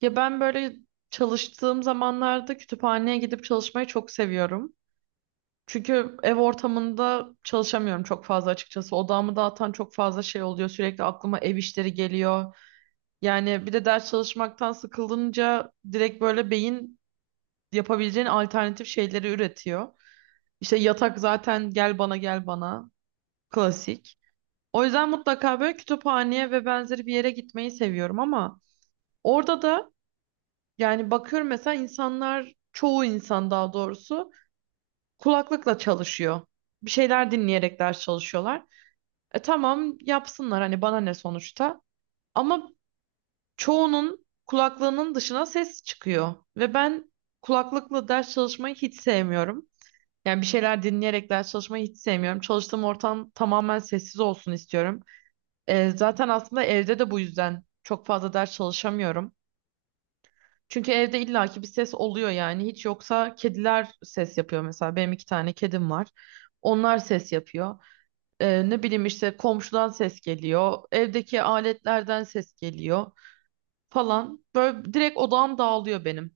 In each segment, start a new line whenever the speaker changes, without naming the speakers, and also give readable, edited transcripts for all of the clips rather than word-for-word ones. Ya ben böyle çalıştığım zamanlarda kütüphaneye gidip çalışmayı çok seviyorum. Çünkü ev ortamında çalışamıyorum çok fazla açıkçası. Odağımı dağıtan çok fazla şey oluyor. Sürekli aklıma ev işleri geliyor. Yani bir de ders çalışmaktan sıkıldınca direkt böyle beyin yapabileceğin alternatif şeyleri üretiyor. İşte yatak zaten gel bana gel bana klasik. O yüzden mutlaka böyle kütüphaneye ve benzeri bir yere gitmeyi seviyorum, ama orada da yani bakıyorum mesela insanlar, çoğu insan daha doğrusu kulaklıkla çalışıyor. Bir şeyler dinleyerek ders çalışıyorlar. E tamam, yapsınlar, hani bana ne sonuçta. Ama çoğunun kulaklığının dışına ses çıkıyor. Ve ben kulaklıkla ders çalışmayı hiç sevmiyorum. Yani bir şeyler dinleyerek ders çalışmayı hiç sevmiyorum. Çalıştığım ortam tamamen sessiz olsun istiyorum. Zaten aslında evde de bu yüzden çok fazla ders çalışamıyorum. Çünkü evde illaki bir ses oluyor yani. Hiç yoksa kediler ses yapıyor mesela. Benim iki tane kedim var. Onlar ses yapıyor. Ne bileyim işte komşudan ses geliyor. Evdeki aletlerden ses geliyor falan. Böyle direkt odağım dağılıyor benim.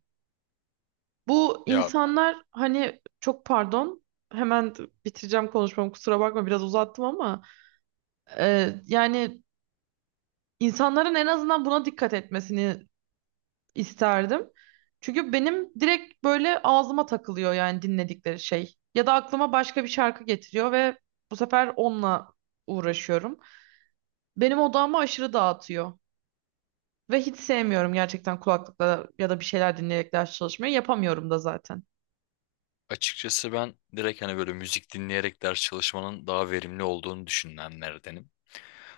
Bu
Ya
insanlar hani çok pardon. Hemen bitireceğim konuşmamı, kusura bakma biraz uzattım, ama yani insanların en azından buna dikkat etmesini isterdim. Çünkü benim direkt böyle ağzıma takılıyor yani dinledikleri şey. Ya da aklıma başka bir şarkı getiriyor ve bu sefer onunla uğraşıyorum. Benim odağımı aşırı dağıtıyor. Ve hiç sevmiyorum gerçekten kulaklıkla ya da bir şeyler dinleyerek ders çalışmayı. Yapamıyorum da zaten.
açıkçası ben direkt hani böyle müzik dinleyerek ders çalışmanın daha verimli olduğunu düşünenlerdenim.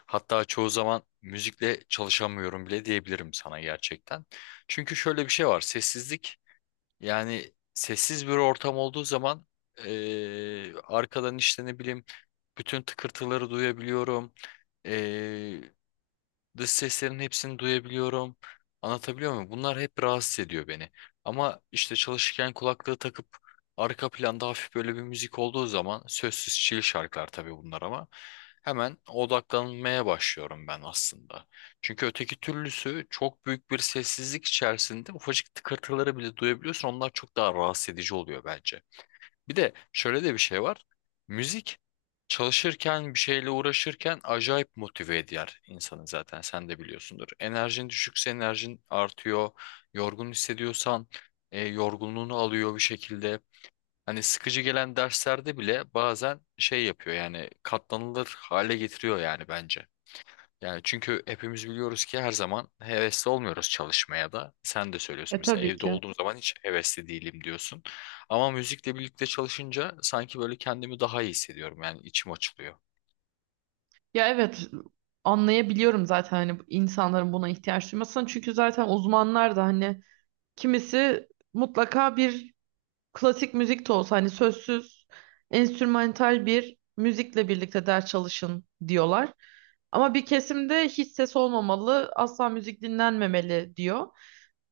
Hatta çoğu zaman müzikle çalışamıyorum bile diyebilirim sana gerçekten. Çünkü şöyle bir şey var. Sessizlik yani sessiz bir ortam olduğu zaman arkadan işte ne bileyim bütün tıkırtıları duyabiliyorum. Dış seslerin hepsini duyabiliyorum. Anlatabiliyor muyum? Bunlar hep rahatsız ediyor beni. Ama işte çalışırken kulaklığı takıp arka planda hafif böyle bir müzik olduğu zaman sözsüz chill şarkılar tabii bunlar ama hemen odaklanmaya başlıyorum ben aslında. Çünkü öteki türlüsü çok büyük bir sessizlik içerisinde ufacık tıkırtıları bile duyabiliyorsun. Onlar çok daha rahatsız edici oluyor bence. Bir de şöyle de bir şey var. Müzik çalışırken bir şeyle uğraşırken acayip motive eder insanı zaten sen de biliyorsundur. Enerjin düşükse enerjin artıyor. Yorgun hissediyorsan yorgunluğunu alıyor bir şekilde. Hani sıkıcı gelen derslerde bile bazen şey yapıyor yani katlanılır hale getiriyor yani bence. Yani çünkü hepimiz biliyoruz ki her zaman hevesli olmuyoruz çalışmaya da. Sen de söylüyorsun
E
mesela
tabii
evde
ki.
olduğum zaman hiç hevesli değilim diyorsun. Ama müzikle birlikte çalışınca sanki böyle kendimi daha iyi hissediyorum. Yani içim açılıyor.
Ya evet, anlayabiliyorum zaten hani insanların buna ihtiyaç duymasını. Çünkü zaten uzmanlar da hani kimisi mutlaka bir klasik müzik de olsa, hani sözsüz, enstrümantal bir müzikle birlikte ders çalışın diyorlar. Ama bir kesimde hiç ses olmamalı, asla müzik dinlenmemeli diyor.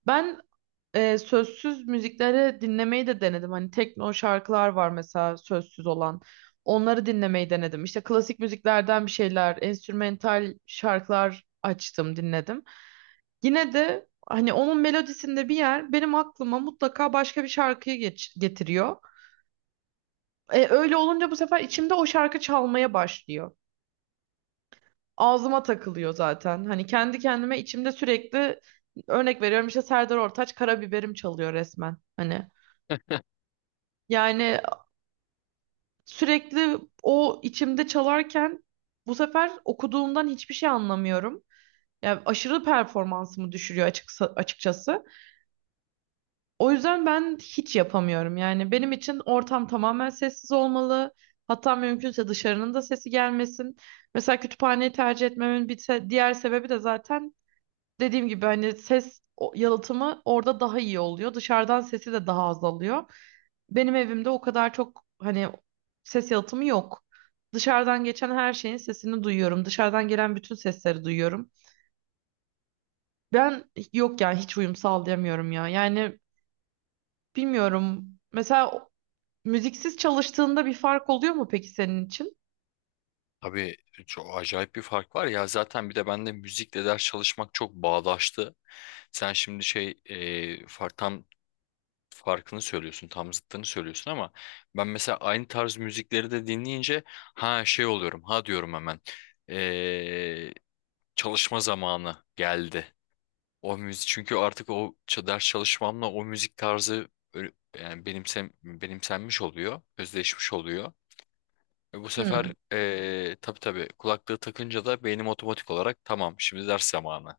Ben sözsüz müzikleri dinlemeyi de denedim. Hani tekno şarkılar var mesela sözsüz olan. Onları dinlemeyi denedim. İşte klasik müziklerden bir şeyler, enstrümental şarkılar açtım, dinledim. Yine de hani onun melodisinde bir yer benim aklıma mutlaka başka bir şarkıyı getiriyor. Öyle olunca bu sefer içimde o şarkı çalmaya başlıyor. Ağzıma takılıyor zaten. Hani kendi kendime içimde sürekli örnek veriyorum, işte Serdar Ortaç Karabiberim çalıyor resmen. Hani yani sürekli o içimde çalarken bu sefer okuduğumdan hiçbir şey anlamıyorum. Yani aşırı performansımı düşürüyor açıkçası. O yüzden ben hiç yapamıyorum. Yani benim için ortam tamamen sessiz olmalı. Hatta mümkünse dışarının da sesi gelmesin. Mesela kütüphaneyi tercih etmemin bir diğer sebebi de zaten dediğim gibi hani ses yalıtımı orada daha iyi oluyor. Dışarıdan sesi de daha azalıyor. Benim evimde o kadar çok hani ses yalıtımı yok. Dışarıdan geçen her şeyin sesini duyuyorum. Dışarıdan gelen bütün sesleri duyuyorum. Ben yok yani hiç uyum sağlayamıyorum ya. Yani bilmiyorum. Mesela müziksiz çalıştığında bir fark oluyor mu peki senin için?
Tabii çok acayip bir fark var ya zaten bir de bende müzikle ders çalışmak çok bağdaştı. Sen şimdi tam farkını söylüyorsun, tam zıttını söylüyorsun ama ben mesela aynı tarz müzikleri de dinleyince ha şey oluyorum, ha diyorum hemen. Çalışma zamanı geldi. O müzik çünkü artık ders çalışmamla o müzik tarzı yani benimsenmiş oluyor, özdeşmiş oluyor. E bu sefer
Hmm.
tabii kulaklığı takınca da beynim otomatik olarak tamam şimdi ders zamanı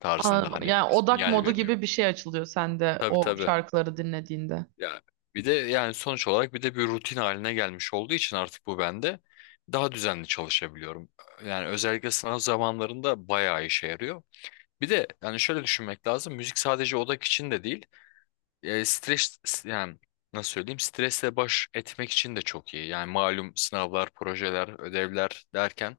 tarzında
Anladım.
hani
Yani
bir
odak
sinyal
modu
veriyor.
gibi bir şey açılıyor sende
Tabii
o
tabii. Anladım.
şarkıları dinlediğinde.
Ya bir de yani sonuç olarak bir de bir rutin haline gelmiş olduğu için artık bu bende daha düzenli çalışabiliyorum. Yani özellikle sınav zamanlarında bayağı işe yarıyor. Bir de yani şöyle düşünmek lazım. Müzik sadece odak için de değil. Yani nasıl söyleyeyim? Stresle baş etmek için de çok iyi. Yani malum sınavlar, projeler, ödevler derken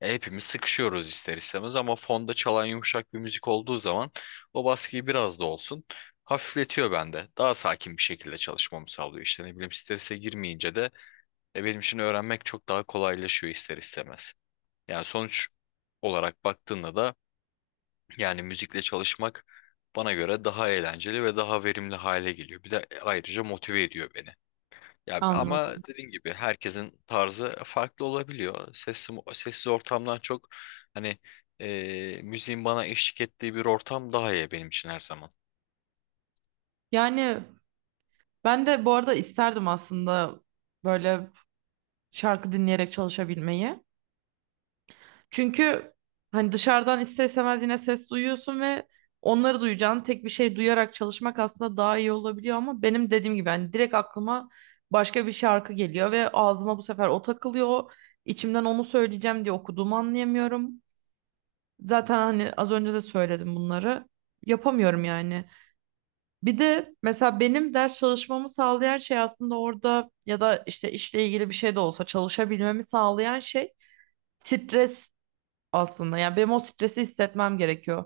hepimiz sıkışıyoruz ister istemez ama fonda çalan yumuşak bir müzik olduğu zaman o baskıyı biraz da olsun hafifletiyor bende. Daha sakin bir şekilde çalışmamı sağlıyor. İşte ne bileyim strese girmeyince de benim için öğrenmek çok daha kolaylaşıyor ister istemez. Yani sonuç olarak baktığında da yani müzikle çalışmak bana göre daha eğlenceli ve daha verimli hale geliyor. Bir de ayrıca motive ediyor beni. Ya ama
Anladım.
dediğim gibi herkesin tarzı farklı olabiliyor. Sessiz, sessiz ortamdan çok hani müziğin bana eşlik ettiği bir ortam daha iyi benim için her zaman.
Yani ben de bu arada isterdim aslında böyle şarkı dinleyerek çalışabilmeyi. Çünkü hani dışarıdan ister istemez yine ses duyuyorsun ve onları duyacağın tek bir şey duyarak çalışmak aslında daha iyi olabiliyor, ama benim dediğim gibi hani direkt aklıma başka bir şarkı geliyor ve ağzıma bu sefer o takılıyor. İçimden onu söyleyeceğim diye okuduğumu anlayamıyorum. Zaten hani az önce de söyledim bunları. Yapamıyorum yani. Bir de mesela benim ders çalışmamı sağlayan şey aslında orada ya da işte işle ilgili bir şey de olsa çalışabilmemi sağlayan şey stres aslında. Yani benim o stresi hissetmem gerekiyor.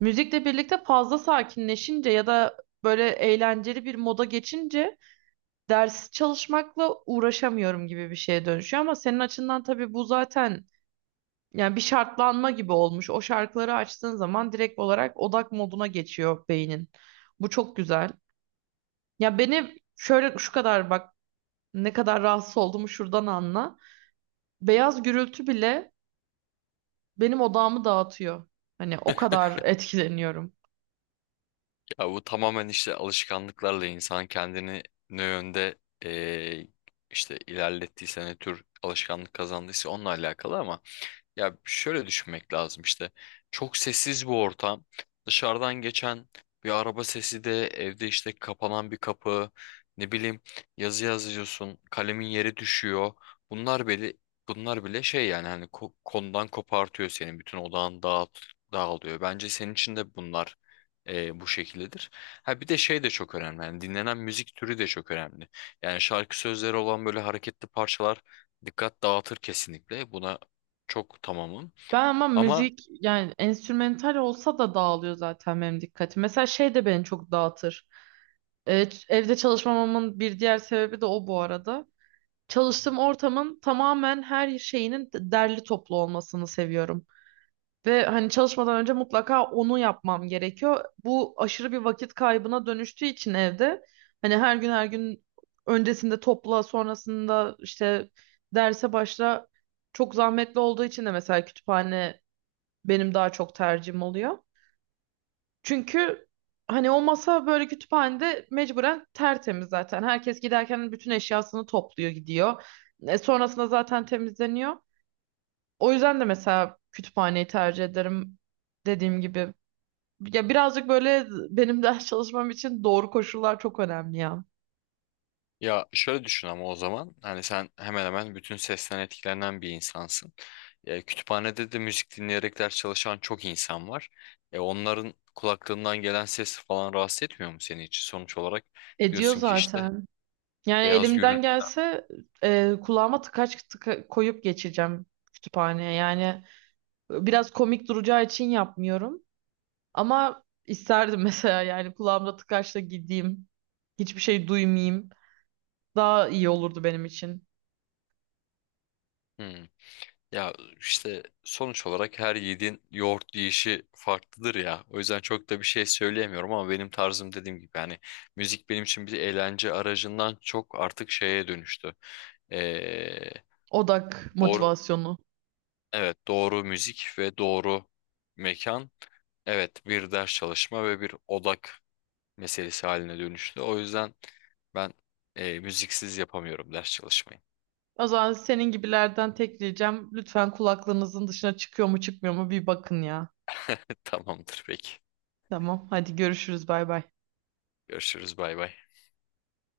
Müzikle birlikte fazla sakinleşince ya da böyle eğlenceli bir moda geçince ders çalışmakla uğraşamıyorum gibi bir şeye dönüşüyor. Ama senin açından tabii bu zaten yani bir şartlanma gibi olmuş. O şarkıları açtığın zaman direkt olarak odak moduna geçiyor beynin. Bu çok güzel. Ya beni şöyle şu kadar bak, ne kadar rahatsız olduğumu şuradan anla. Beyaz gürültü bile benim odağımı dağıtıyor. Hani o kadar etkileniyorum.
Ya bu tamamen işte alışkanlıklarla insan kendini ne yönde e, işte ilerlettiyse ne tür alışkanlık kazandıysa onunla alakalı ama ya şöyle düşünmek lazım işte. Çok sessiz bir ortam. Dışarıdan geçen bir araba sesi de evde işte kapanan bir kapı. Ne bileyim yazı yazıyorsun. Kalemin yeri düşüyor. Bunlar bile bunlar bile şey yani hani konudan kopartıyor senin. Bütün dağılıyor. Bence senin için de bunlar bu şekildedir. Ha bir de şey de çok önemli. Yani dinlenen müzik türü de çok önemli. Yani şarkı sözleri olan böyle hareketli parçalar dikkat dağıtır kesinlikle. Buna çok tamamım.
Ben ama
Ama
müzik yani enstrümantal olsa da dağılıyor zaten benim dikkatim. Mesela şey de beni çok dağıtır. Evde çalışmamamın bir diğer sebebi de o bu arada. Çalıştığım ortamın tamamen her şeyinin derli toplu olmasını seviyorum. Ve hani çalışmadan önce mutlaka onu yapmam gerekiyor. Bu aşırı bir vakit kaybına dönüştüğü için evde hani her gün her gün öncesinde topla, sonrasında işte derse başla, çok zahmetli olduğu için de mesela kütüphane benim daha çok tercihim oluyor. Çünkü hani o masa böyle kütüphanede mecburen tertemiz zaten. Herkes giderken bütün eşyasını topluyor gidiyor. E, sonrasında zaten temizleniyor. O yüzden de mesela kütüphaneyi tercih ederim dediğim gibi. Ya birazcık böyle benim ders çalışmam için doğru koşullar çok önemli ya.
ya şöyle düşün ama o zaman hani sen hemen hemen bütün sesten etkilenen bir insansın. E, kütüphanede de müzik dinleyerek ders çalışan çok insan var. E, onların kulaklarından gelen ses falan rahatsız etmiyor mu seni hiç? Sonuç olarak
Ediyor
diyorsun ki işte
zaten. Yani
beyaz
elimden
gürültü.
gelse kulağıma tıkaç tıka koyup geçeceğim kütüphaneye. Yani biraz komik duracağı için yapmıyorum. Ama isterdim mesela yani kulağımda tıkaçla gideyim. Hiçbir şey duymayayım. Daha iyi olurdu benim için.
Ya işte sonuç olarak her yiğidin yoğurt yiyişi farklıdır ya. O yüzden çok da bir şey söyleyemiyorum ama benim tarzım dediğim gibi yani müzik benim için bir eğlence aracından çok artık şeye dönüştü. Ee,
Odak
doğru
motivasyonu.
evet doğru müzik ve doğru mekan evet bir ders çalışma ve bir odak meselesi haline dönüştü. O yüzden ben müziksiz yapamıyorum ders çalışmayı.
O zaman senin gibilerden tek ricam lütfen kulaklığınızın dışına çıkıyor mu çıkmıyor mu bir bakın ya.
Tamamdır peki.
Tamam, hadi görüşürüz, bay bay.
Görüşürüz bay bay.